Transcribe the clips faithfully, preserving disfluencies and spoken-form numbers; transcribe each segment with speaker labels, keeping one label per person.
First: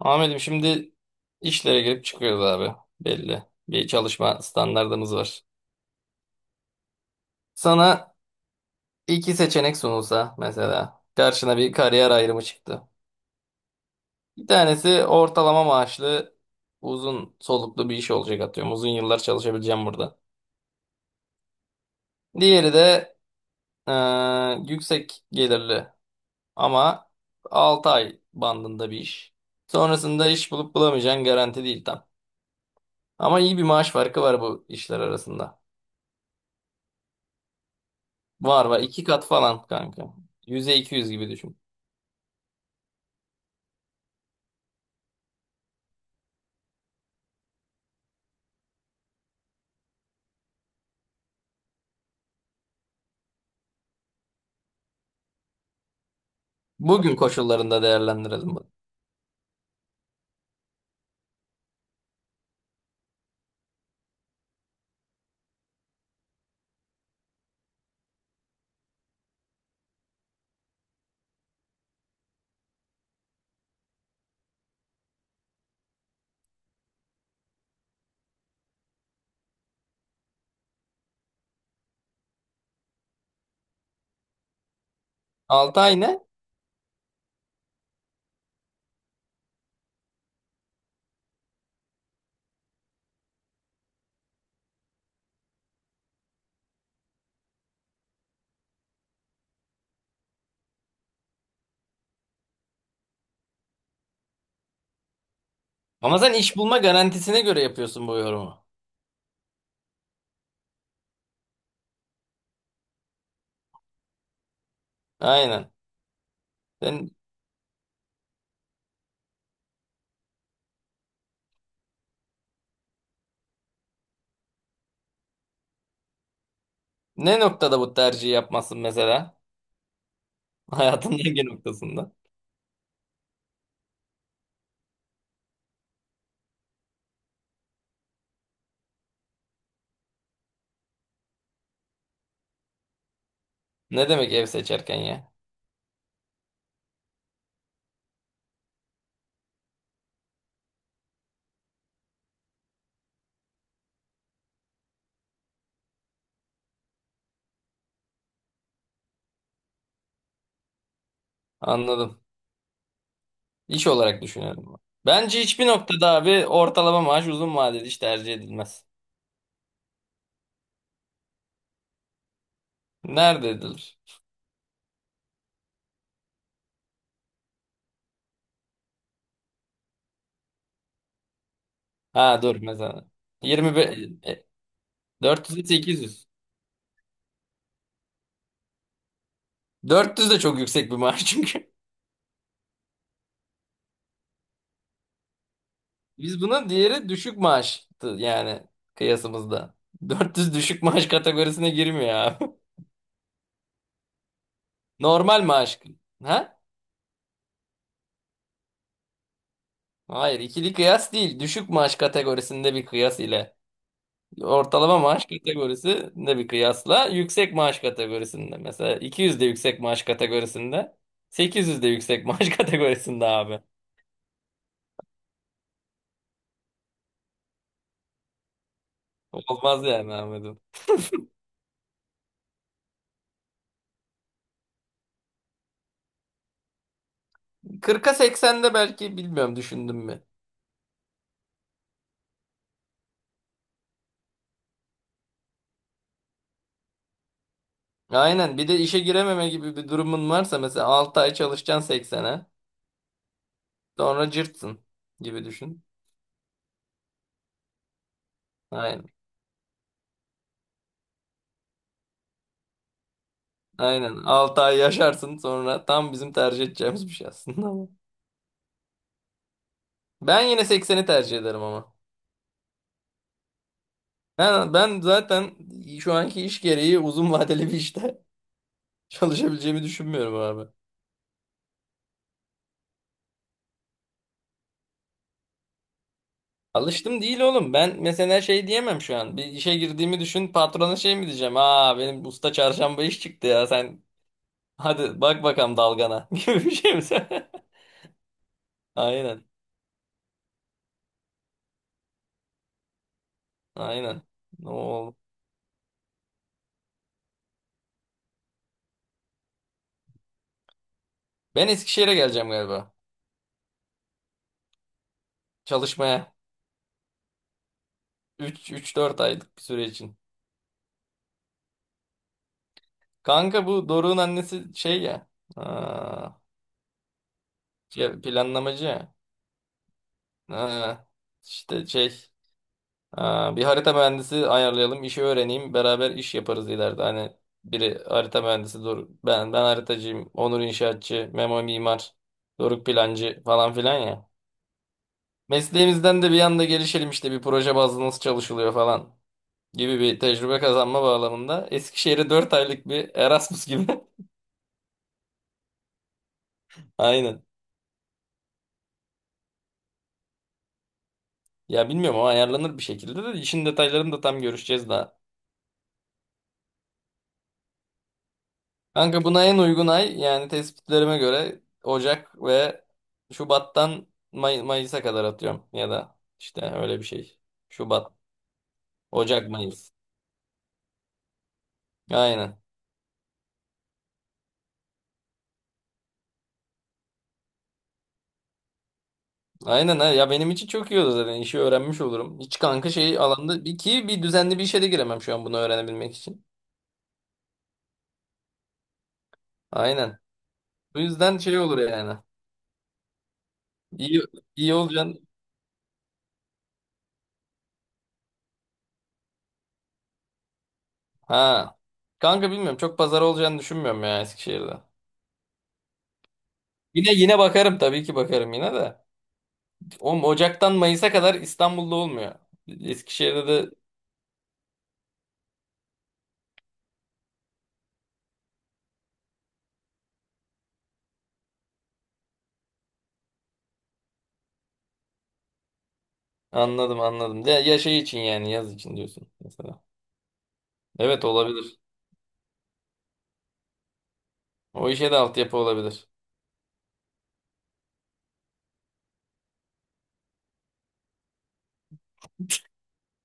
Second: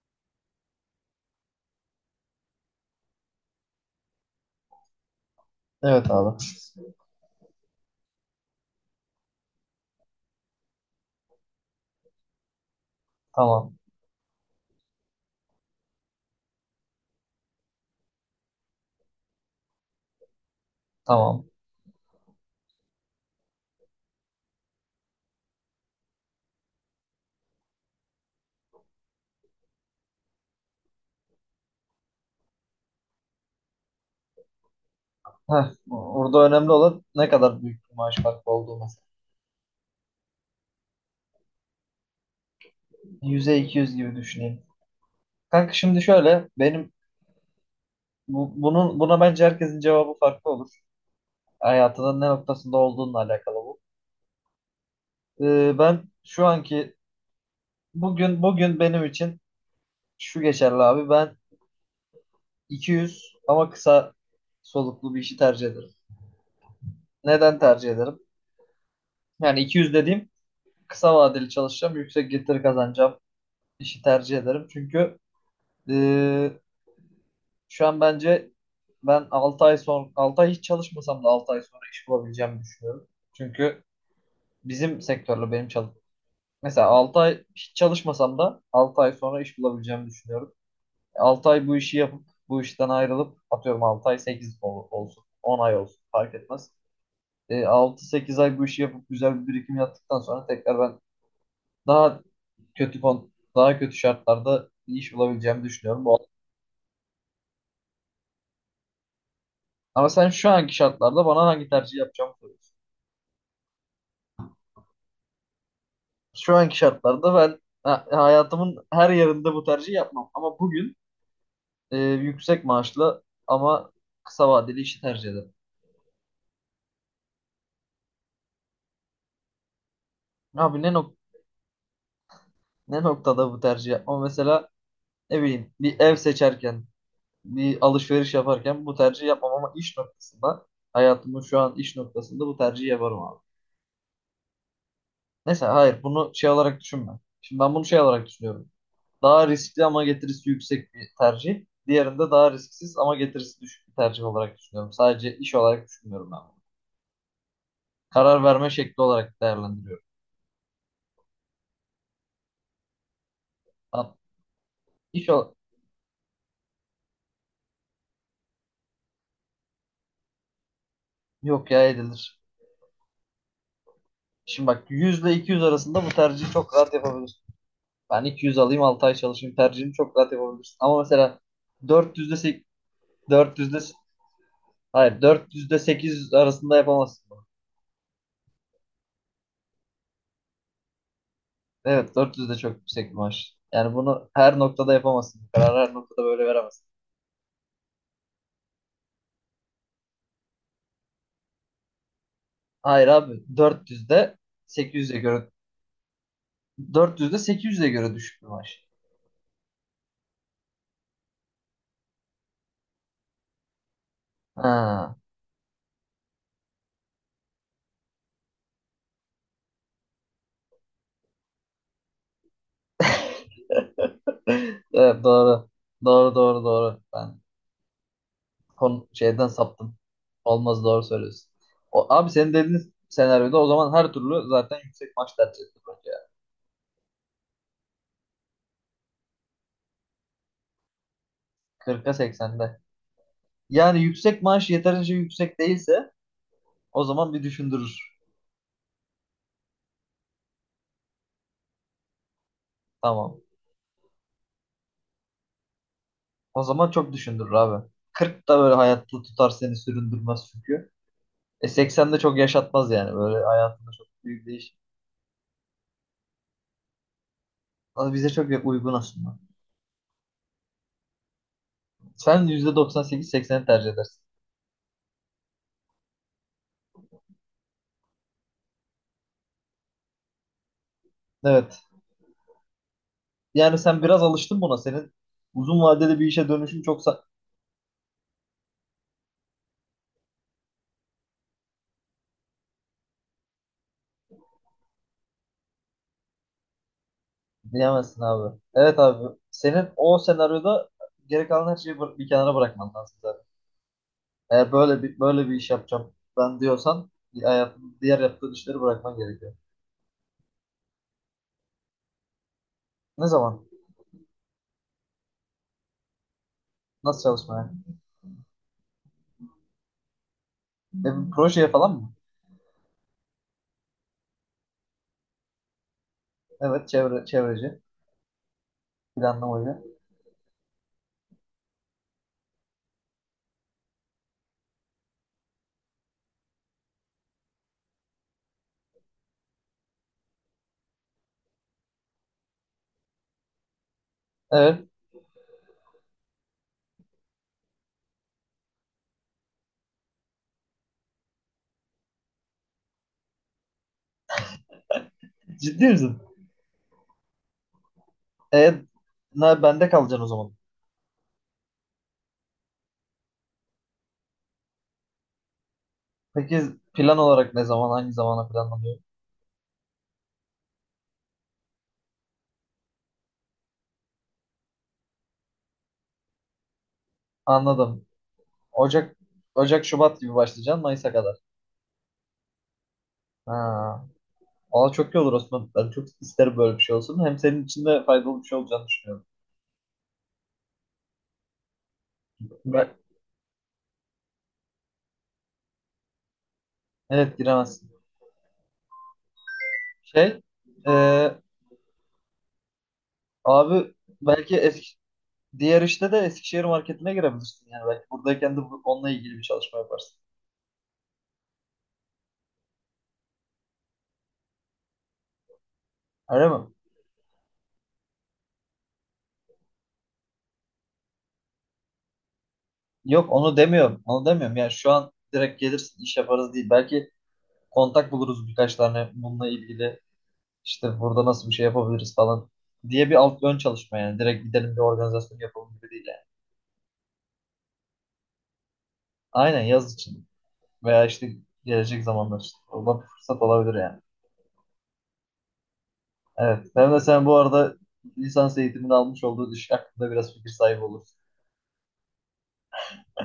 Speaker 1: Ahmet'im şimdi işlere girip çıkıyoruz abi. Belli. Bir çalışma standardımız var.
Speaker 2: Evet abi.
Speaker 1: Sana iki seçenek sunulsa mesela karşına bir kariyer ayrımı çıktı.
Speaker 2: Tamam.
Speaker 1: Bir tanesi ortalama maaşlı uzun soluklu bir iş olacak atıyorum. Uzun yıllar çalışabileceğim burada.
Speaker 2: Tamam.
Speaker 1: Diğeri de eee, yüksek gelirli ama altı ay bandında bir iş. Sonrasında iş bulup bulamayacağın garanti değil tam. Ama iyi bir maaş farkı var bu işler arasında.
Speaker 2: Heh, burada önemli olan ne kadar büyük bir maaş farkı
Speaker 1: Var
Speaker 2: olduğu
Speaker 1: var.
Speaker 2: mesela.
Speaker 1: iki kat falan kanka. Yüze iki yüz gibi düşün.
Speaker 2: yüze iki yüz gibi düşüneyim. Kanka şimdi şöyle benim bu- bunun buna bence herkesin cevabı farklı olur. Hayatının ne noktasında olduğunla alakalı bu. Ee, ben şu anki
Speaker 1: Bugün koşullarında
Speaker 2: bugün
Speaker 1: değerlendirelim bunu.
Speaker 2: bugün benim için şu geçerli abi. Ben iki yüz ama kısa soluklu bir işi tercih ederim. Neden tercih ederim? Yani iki yüz dediğim kısa vadeli çalışacağım, yüksek getiri kazanacağım işi tercih ederim. Çünkü Ee, şu an bence ben altı ay sonra, altı ay hiç çalışmasam da altı ay sonra iş bulabileceğimi düşünüyorum. Çünkü bizim sektörle benim
Speaker 1: Altı
Speaker 2: çalış
Speaker 1: ay ne?
Speaker 2: Mesela altı ay hiç çalışmasam da altı ay sonra iş bulabileceğimi düşünüyorum. altı ay bu işi yapıp bu işten ayrılıp atıyorum altı ay, sekiz olsun, on ay olsun fark etmez. Ee, altı sekiz ay bu işi yapıp güzel bir birikim yaptıktan sonra tekrar ben daha kötü kon daha kötü şartlarda bir iş bulabileceğimi düşünüyorum.
Speaker 1: Ama
Speaker 2: Bu-
Speaker 1: sen iş bulma garantisine göre yapıyorsun bu yorumu.
Speaker 2: Ama sen şu anki şartlarda bana hangi tercih yapacağımı soruyorsun.
Speaker 1: Aynen.
Speaker 2: Şu anki
Speaker 1: Sen
Speaker 2: şartlarda ben ha- hayatımın her yerinde bu tercihi yapmam. Ama bugün e, yüksek maaşlı ama kısa vadeli işi tercih ederim.
Speaker 1: ne noktada bu tercihi yapmazsın mesela?
Speaker 2: Abi ne
Speaker 1: Hayatın
Speaker 2: nok
Speaker 1: hangi noktasında?
Speaker 2: ne noktada bu tercih yapmam? Mesela ne bileyim bir ev seçerken, bir alışveriş yaparken bu tercihi yapmam ama iş noktasında, hayatımın şu an iş noktasında bu tercihi yaparım abi.
Speaker 1: Ne demek ev seçerken ya?
Speaker 2: Neyse, hayır, bunu şey olarak düşünme. Şimdi ben bunu şey olarak düşünüyorum. Daha riskli ama getirisi yüksek bir tercih. Diğerinde daha risksiz ama getirisi düşük bir tercih olarak düşünüyorum. Sadece iş olarak düşünmüyorum ben bunu. Karar verme şekli olarak değerlendiriyorum.
Speaker 1: Anladım. İş
Speaker 2: Ha,
Speaker 1: olarak düşünüyorum ben.
Speaker 2: iş
Speaker 1: Bence
Speaker 2: ol-
Speaker 1: hiçbir noktada abi ortalama maaş uzun vadeli iş tercih edilmez.
Speaker 2: yok ya, edilir.
Speaker 1: Nerede edilir?
Speaker 2: Şimdi bak, yüz ile iki yüz arasında bu tercihi çok rahat yapabilirsin. Ben iki yüz alayım, altı ay çalışayım tercihini çok rahat yapabilirsin. Ama mesela dört yüzde
Speaker 1: Ha dur
Speaker 2: sek-
Speaker 1: mesela.
Speaker 2: dört yüzde
Speaker 1: yirmi beş, e,
Speaker 2: hayır, dört
Speaker 1: dört yüz ile
Speaker 2: yüzde
Speaker 1: sekiz yüz.
Speaker 2: sekiz arasında yapamazsın bunu.
Speaker 1: dört yüz de çok yüksek bir maaş çünkü.
Speaker 2: Evet, dört yüzde çok yüksek bir maaş. Yani bunu her noktada yapamazsın. Bu kararı her noktada
Speaker 1: Biz
Speaker 2: böyle
Speaker 1: buna
Speaker 2: veremezsin.
Speaker 1: diğeri düşük maaştı yani kıyasımızda. dört yüz düşük maaş kategorisine girmiyor abi.
Speaker 2: Hayır abi, 400'de 800'e
Speaker 1: Normal
Speaker 2: göre
Speaker 1: maaş. Ha?
Speaker 2: dört yüzde sekiz yüze göre düşük bir maaş.
Speaker 1: Hayır, ikili kıyas değil. Düşük maaş kategorisinde bir kıyas ile ortalama
Speaker 2: Ha.
Speaker 1: maaş kategorisinde bir kıyasla yüksek maaş kategorisinde. Mesela iki yüz de yüksek maaş kategorisinde, sekiz yüz de yüksek maaş kategorisinde abi.
Speaker 2: Evet, doğru. Doğru, doğru, doğru. Ben konu şeyden
Speaker 1: Olmaz
Speaker 2: saptım.
Speaker 1: yani Ahmet'im.
Speaker 2: Olmaz, doğru söylüyorsun. O, abi senin dediğin senaryoda o zaman her türlü zaten yüksek maaş tercih edilir bence ya.
Speaker 1: kırka seksende belki bilmiyorum düşündüm mü?
Speaker 2: kırka seksende. Yani yüksek maaş yeterince yüksek değilse o zaman bir düşündürür.
Speaker 1: Aynen bir de işe girememe gibi bir durumun varsa mesela altı ay çalışacaksın seksene,
Speaker 2: Tamam.
Speaker 1: sonra cırtsın gibi düşün.
Speaker 2: O zaman çok düşündürür abi. Kırk da böyle hayatta
Speaker 1: Aynen.
Speaker 2: tutar seni, süründürmez çünkü. E seksen de çok yaşatmaz yani. Böyle hayatında çok
Speaker 1: Aynen
Speaker 2: büyük
Speaker 1: altı
Speaker 2: değiş.
Speaker 1: ay yaşarsın sonra tam bizim tercih edeceğimiz bir şey aslında ama.
Speaker 2: Ama bize çok uygun aslında.
Speaker 1: Ben yine sekseni tercih ederim ama.
Speaker 2: Sen yüzde doksan sekiz sekseni tercih edersin.
Speaker 1: Ben, ben zaten şu anki iş gereği uzun vadeli bir işte çalışabileceğimi düşünmüyorum abi.
Speaker 2: Evet. Yani sen biraz alıştın buna. Senin uzun vadede bir işe dönüşün çok
Speaker 1: Alıştım
Speaker 2: sa-.
Speaker 1: değil oğlum. Ben mesela şey diyemem şu an. Bir işe girdiğimi düşün patrona şey mi diyeceğim? Aa, benim usta çarşamba iş çıktı ya sen, hadi bak bakalım dalgana gibi bir şey mi?
Speaker 2: Diyemezsin abi. Evet abi.
Speaker 1: Aynen.
Speaker 2: Senin o senaryoda geri kalan her şeyi bı- bir kenara bırakman lazım zaten.
Speaker 1: Aynen. Ne
Speaker 2: Eğer böyle
Speaker 1: oldu?
Speaker 2: bir, böyle bir iş yapacağım ben diyorsan, hayatın diğer yaptığın işleri bırakman gerekiyor.
Speaker 1: Ben Eskişehir'e geleceğim galiba.
Speaker 2: Ne zaman?
Speaker 1: Çalışmaya.
Speaker 2: Nasıl çalışmaya?
Speaker 1: üç, üç dört aylık bir süre için.
Speaker 2: E, bir projeye falan mı?
Speaker 1: Kanka bu Doruk'un annesi şey ya. Aa,
Speaker 2: Evet, çevre, çevreci.
Speaker 1: şey, planlamacı ya.
Speaker 2: Planlamacı.
Speaker 1: Aa, işte şey. Aa, bir harita mühendisi ayarlayalım, işi öğreneyim, beraber iş yaparız ileride. Hani biri harita mühendisi, Doruk, ben ben haritacıyım, Onur inşaatçı, Memo mimar, Doruk plancı falan filan ya.
Speaker 2: Evet.
Speaker 1: Mesleğimizden de bir anda gelişelim işte bir proje bazlı nasıl çalışılıyor falan. Gibi bir tecrübe kazanma bağlamında Eskişehir'e dört aylık bir Erasmus gibi.
Speaker 2: Ciddi misin?
Speaker 1: Aynen.
Speaker 2: E, na, Bende kalacaksın o zaman.
Speaker 1: Ya bilmiyorum o ayarlanır bir şekilde de işin detaylarını da tam görüşeceğiz daha.
Speaker 2: Peki, plan olarak ne zaman, hangi zamana planlanıyor?
Speaker 1: Kanka buna en uygun ay yani tespitlerime göre Ocak ve Şubat'tan May- Mayıs'a kadar atıyorum ya da işte öyle bir şey.
Speaker 2: Anladım.
Speaker 1: Şubat,
Speaker 2: Ocak.
Speaker 1: Ocak,
Speaker 2: Ocak,
Speaker 1: Mayıs.
Speaker 2: Şubat gibi başlayacaksın Mayıs'a kadar.
Speaker 1: Aynen.
Speaker 2: Ha. Valla çok iyi olur Osman. Ben çok isterim böyle bir şey olsun. Hem senin için de faydalı bir şey olacağını düşünüyorum.
Speaker 1: Aynen ha. Ya benim için çok iyi olur zaten. İşi öğrenmiş olurum. Hiç kanka
Speaker 2: Ben-
Speaker 1: şey alanda bir ki bir düzenli bir işe de giremem şu an bunu öğrenebilmek için.
Speaker 2: evet, giremezsin.
Speaker 1: Aynen.
Speaker 2: Şey, e,
Speaker 1: Bu yüzden şey olur yani.
Speaker 2: Abi,
Speaker 1: İyi,
Speaker 2: belki
Speaker 1: iyi
Speaker 2: eski,
Speaker 1: olacaksın.
Speaker 2: diğer işte de Eskişehir marketine girebilirsin. Yani belki buradayken de bu- onunla ilgili bir çalışma yaparsın.
Speaker 1: Ha. Kanka bilmiyorum. Çok pazar olacağını düşünmüyorum ya Eskişehir'de.
Speaker 2: Öyle mi?
Speaker 1: Yine yine bakarım tabii ki bakarım yine de. Oğlum Ocak'tan Mayıs'a kadar İstanbul'da olmuyor.
Speaker 2: Yok,
Speaker 1: Eskişehir'de
Speaker 2: onu
Speaker 1: de.
Speaker 2: demiyorum. Onu demiyorum. Yani şu an direkt gelirsin, iş yaparız değil. Belki kontak buluruz birkaç tane, bununla ilgili işte burada nasıl bir şey yapabiliriz falan diye bir alt ön çalışma yani. Direkt gidelim bir organizasyon yapalım gibi değil yani.
Speaker 1: Anladım, anladım. Ya, ya şey için yani yaz için diyorsun
Speaker 2: Aynen,
Speaker 1: mesela.
Speaker 2: yaz için veya
Speaker 1: Evet
Speaker 2: işte
Speaker 1: olabilir.
Speaker 2: gelecek zamanlar için. Oradan bir fırsat olabilir yani.
Speaker 1: O işe de altyapı olabilir.
Speaker 2: Evet. Hem de sen bu arada lisans eğitimini almış olduğun iş hakkında biraz fikir sahibi olursun.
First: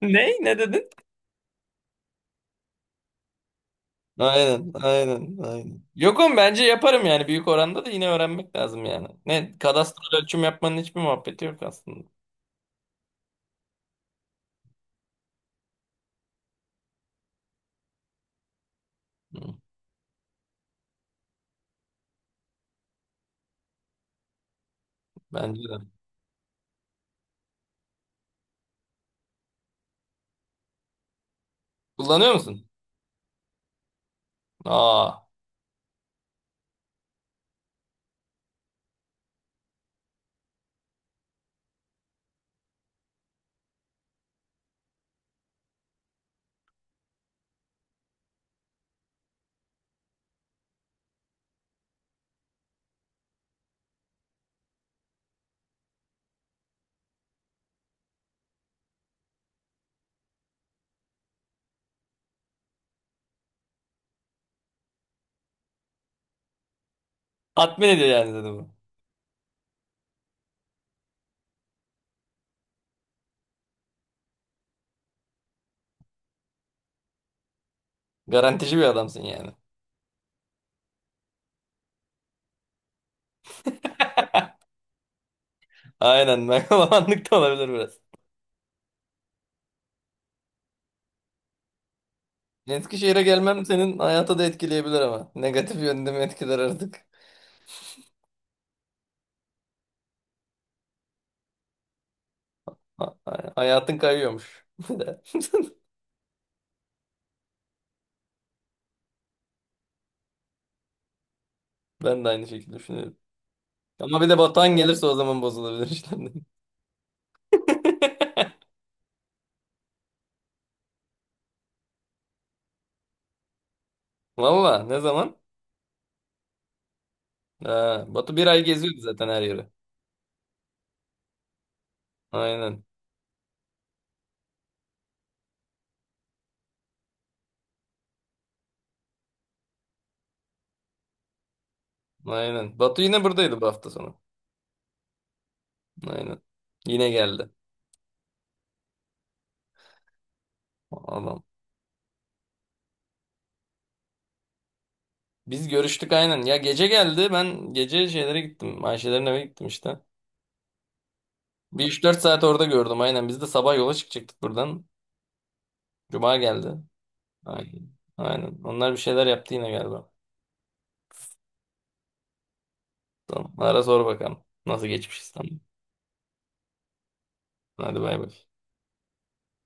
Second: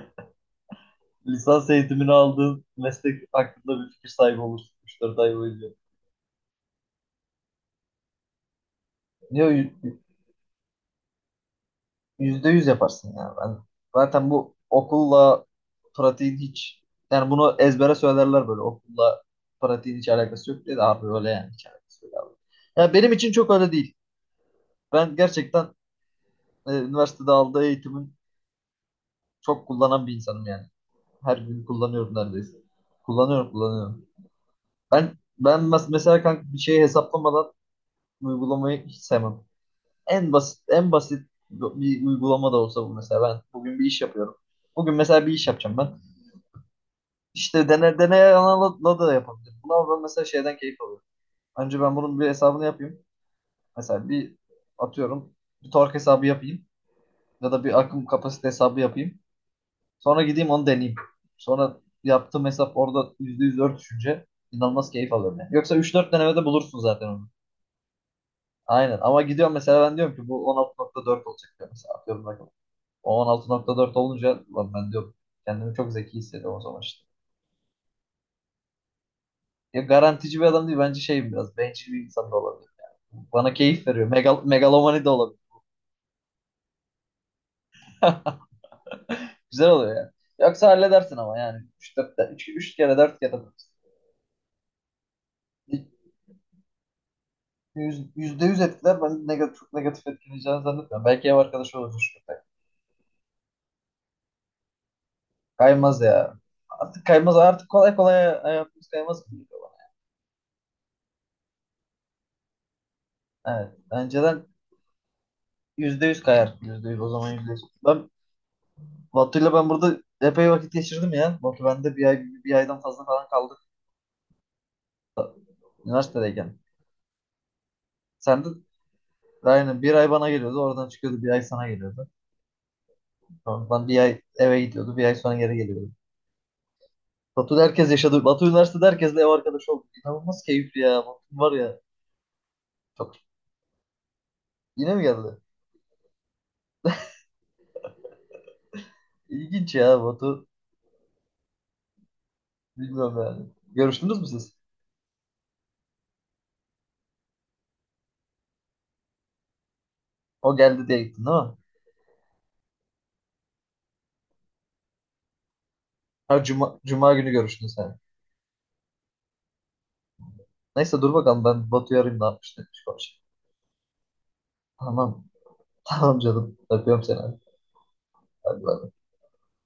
Speaker 1: Ne? Ne dedin?
Speaker 2: Lisans eğitimini aldığın meslek hakkında bir fikir sahibi
Speaker 1: Aynen,
Speaker 2: olursun. üç dört ay
Speaker 1: aynen,
Speaker 2: boyunca.
Speaker 1: aynen. Yok oğlum bence yaparım yani büyük oranda da yine öğrenmek lazım yani. Ne
Speaker 2: Niye
Speaker 1: kadastral ölçüm yapmanın hiçbir muhabbeti yok aslında.
Speaker 2: Yüzde yüz yaparsın yani. Ben zaten bu okulla pratiğin hiç, yani bunu ezbere söylerler, böyle okulla
Speaker 1: Hı,
Speaker 2: pratiğin hiç alakası yok diye, de abi öyle yani, hiç alakası yok abi. Ya benim için çok öyle değil. Ben
Speaker 1: bence
Speaker 2: gerçekten
Speaker 1: de.
Speaker 2: e, üniversitede aldığı eğitimin çok kullanan bir insanım yani. Her gün kullanıyorum
Speaker 1: Kullanıyor
Speaker 2: neredeyse.
Speaker 1: musun?
Speaker 2: Kullanıyorum, kullanıyorum. Ben
Speaker 1: Aa.
Speaker 2: ben mes- mesela kanka, bir şeyi hesaplamadan uygulamayı hiç sevmem. En basit, en basit bir uygulama da olsa bu. Mesela ben bugün bir iş yapıyorum. Bugün mesela bir iş yapacağım ben. İşte dene, deneye yanıla da yapabilir. Buna ben mesela şeyden keyif alıyorum. Önce ben bunun bir hesabını yapayım. Mesela bir atıyorum bir tork hesabı yapayım ya da bir akım kapasite hesabı yapayım. Sonra gideyim onu deneyeyim. Sonra yaptığım hesap orada yüzde yüz örtüşünce inanılmaz keyif alıyorum yani. Yoksa üç dört denemede bulursun zaten onu.
Speaker 1: Tatmin ediyor yani dedi bu.
Speaker 2: Aynen, ama gidiyorum mesela, ben diyorum ki bu on altı nokta dört olacak diyorum, mesela atıyorum, bakalım. O on altı nokta dört olunca, "Ulan," ben diyorum, kendimi çok zeki hissediyorum o zaman işte.
Speaker 1: Garantici bir adamsın yani.
Speaker 2: Ya, garantici bir adam değil. Bence şey, biraz bencil bir insan da olabilir. Yani. Bana keyif veriyor. Megal megalomani de olabilir.
Speaker 1: Aynen, megalomanlık da olabilir biraz.
Speaker 2: Güzel oluyor yani. Yoksa halledersin ama yani. üç üç, üç kere, dört
Speaker 1: Eskişehir'e
Speaker 2: kere.
Speaker 1: gelmem senin hayata da etkileyebilir ama. Negatif yönde mi etkiler artık?
Speaker 2: Yüz- yüzde yüz etkiler. Ben negatif, çok negatif etkileyeceğini zannetmiyorum. Belki ev arkadaşı olur üç köpek.
Speaker 1: Ha- ha- Hayatın kayıyormuş. Bir de.
Speaker 2: Kaymaz ya. Artık kaymaz. Artık kolay kolay hayatımız kaymaz gibi geliyor
Speaker 1: Ben de aynı şekilde düşünüyorum.
Speaker 2: bana. Evet.
Speaker 1: Ama bir de
Speaker 2: Önceden
Speaker 1: Batuhan gelirse o zaman bozulabilir
Speaker 2: yüzde
Speaker 1: işte.
Speaker 2: yüz kayar. Yüzde yüz o zaman, yüzde yüz. Ben Batu'yla ben burada epey vakit geçirdim ya. Batu bende bir ay, bir aydan fazla falan kaldık.
Speaker 1: Valla ne zaman?
Speaker 2: Üniversitedeyken.
Speaker 1: Ha, Batu
Speaker 2: Sen
Speaker 1: bir
Speaker 2: de
Speaker 1: ay geziyordu zaten her yeri.
Speaker 2: aynen, bir ay bana geliyordu. Oradan çıkıyordu, bir ay sana geliyordu.
Speaker 1: Aynen.
Speaker 2: Sonra Ben bir ay eve gidiyordu. Bir ay sonra geri geliyordu. Batu'da herkes yaşadı. Batu Üniversitesi'de herkesle ev arkadaşı oldu. İnanılmaz keyifli ya. Batu var ya.
Speaker 1: Aynen. Batu
Speaker 2: Çok.
Speaker 1: yine buradaydı bu hafta sonu.
Speaker 2: Yine mi geldi?
Speaker 1: Aynen. Yine geldi.
Speaker 2: İlginç ya Batu.
Speaker 1: Adam.
Speaker 2: Bilmiyorum yani. Görüştünüz mü siz?
Speaker 1: Biz görüştük aynen. Ya gece geldi. Ben gece şeylere gittim. Ayşelerin eve gittim işte.
Speaker 2: O geldi diye gittin değil mi?
Speaker 1: Bir üç dört saat orada gördüm aynen. Biz de sabah yola çıkacaktık buradan. Cuma
Speaker 2: Her
Speaker 1: geldi.
Speaker 2: cuma, cuma günü görüştünüz
Speaker 1: Aynen.
Speaker 2: yani.
Speaker 1: Aynen. Onlar bir şeyler yaptı yine galiba.
Speaker 2: Neyse, dur bakalım, ben Batu'yu arayayım ne yapmış, demiş.
Speaker 1: Tamam. Ara sor bakalım. Nasıl geçmiş
Speaker 2: Tamam.
Speaker 1: İstanbul?
Speaker 2: Tamam canım. Öpüyorum seni.
Speaker 1: Hadi bay bay.
Speaker 2: Hadi, bay.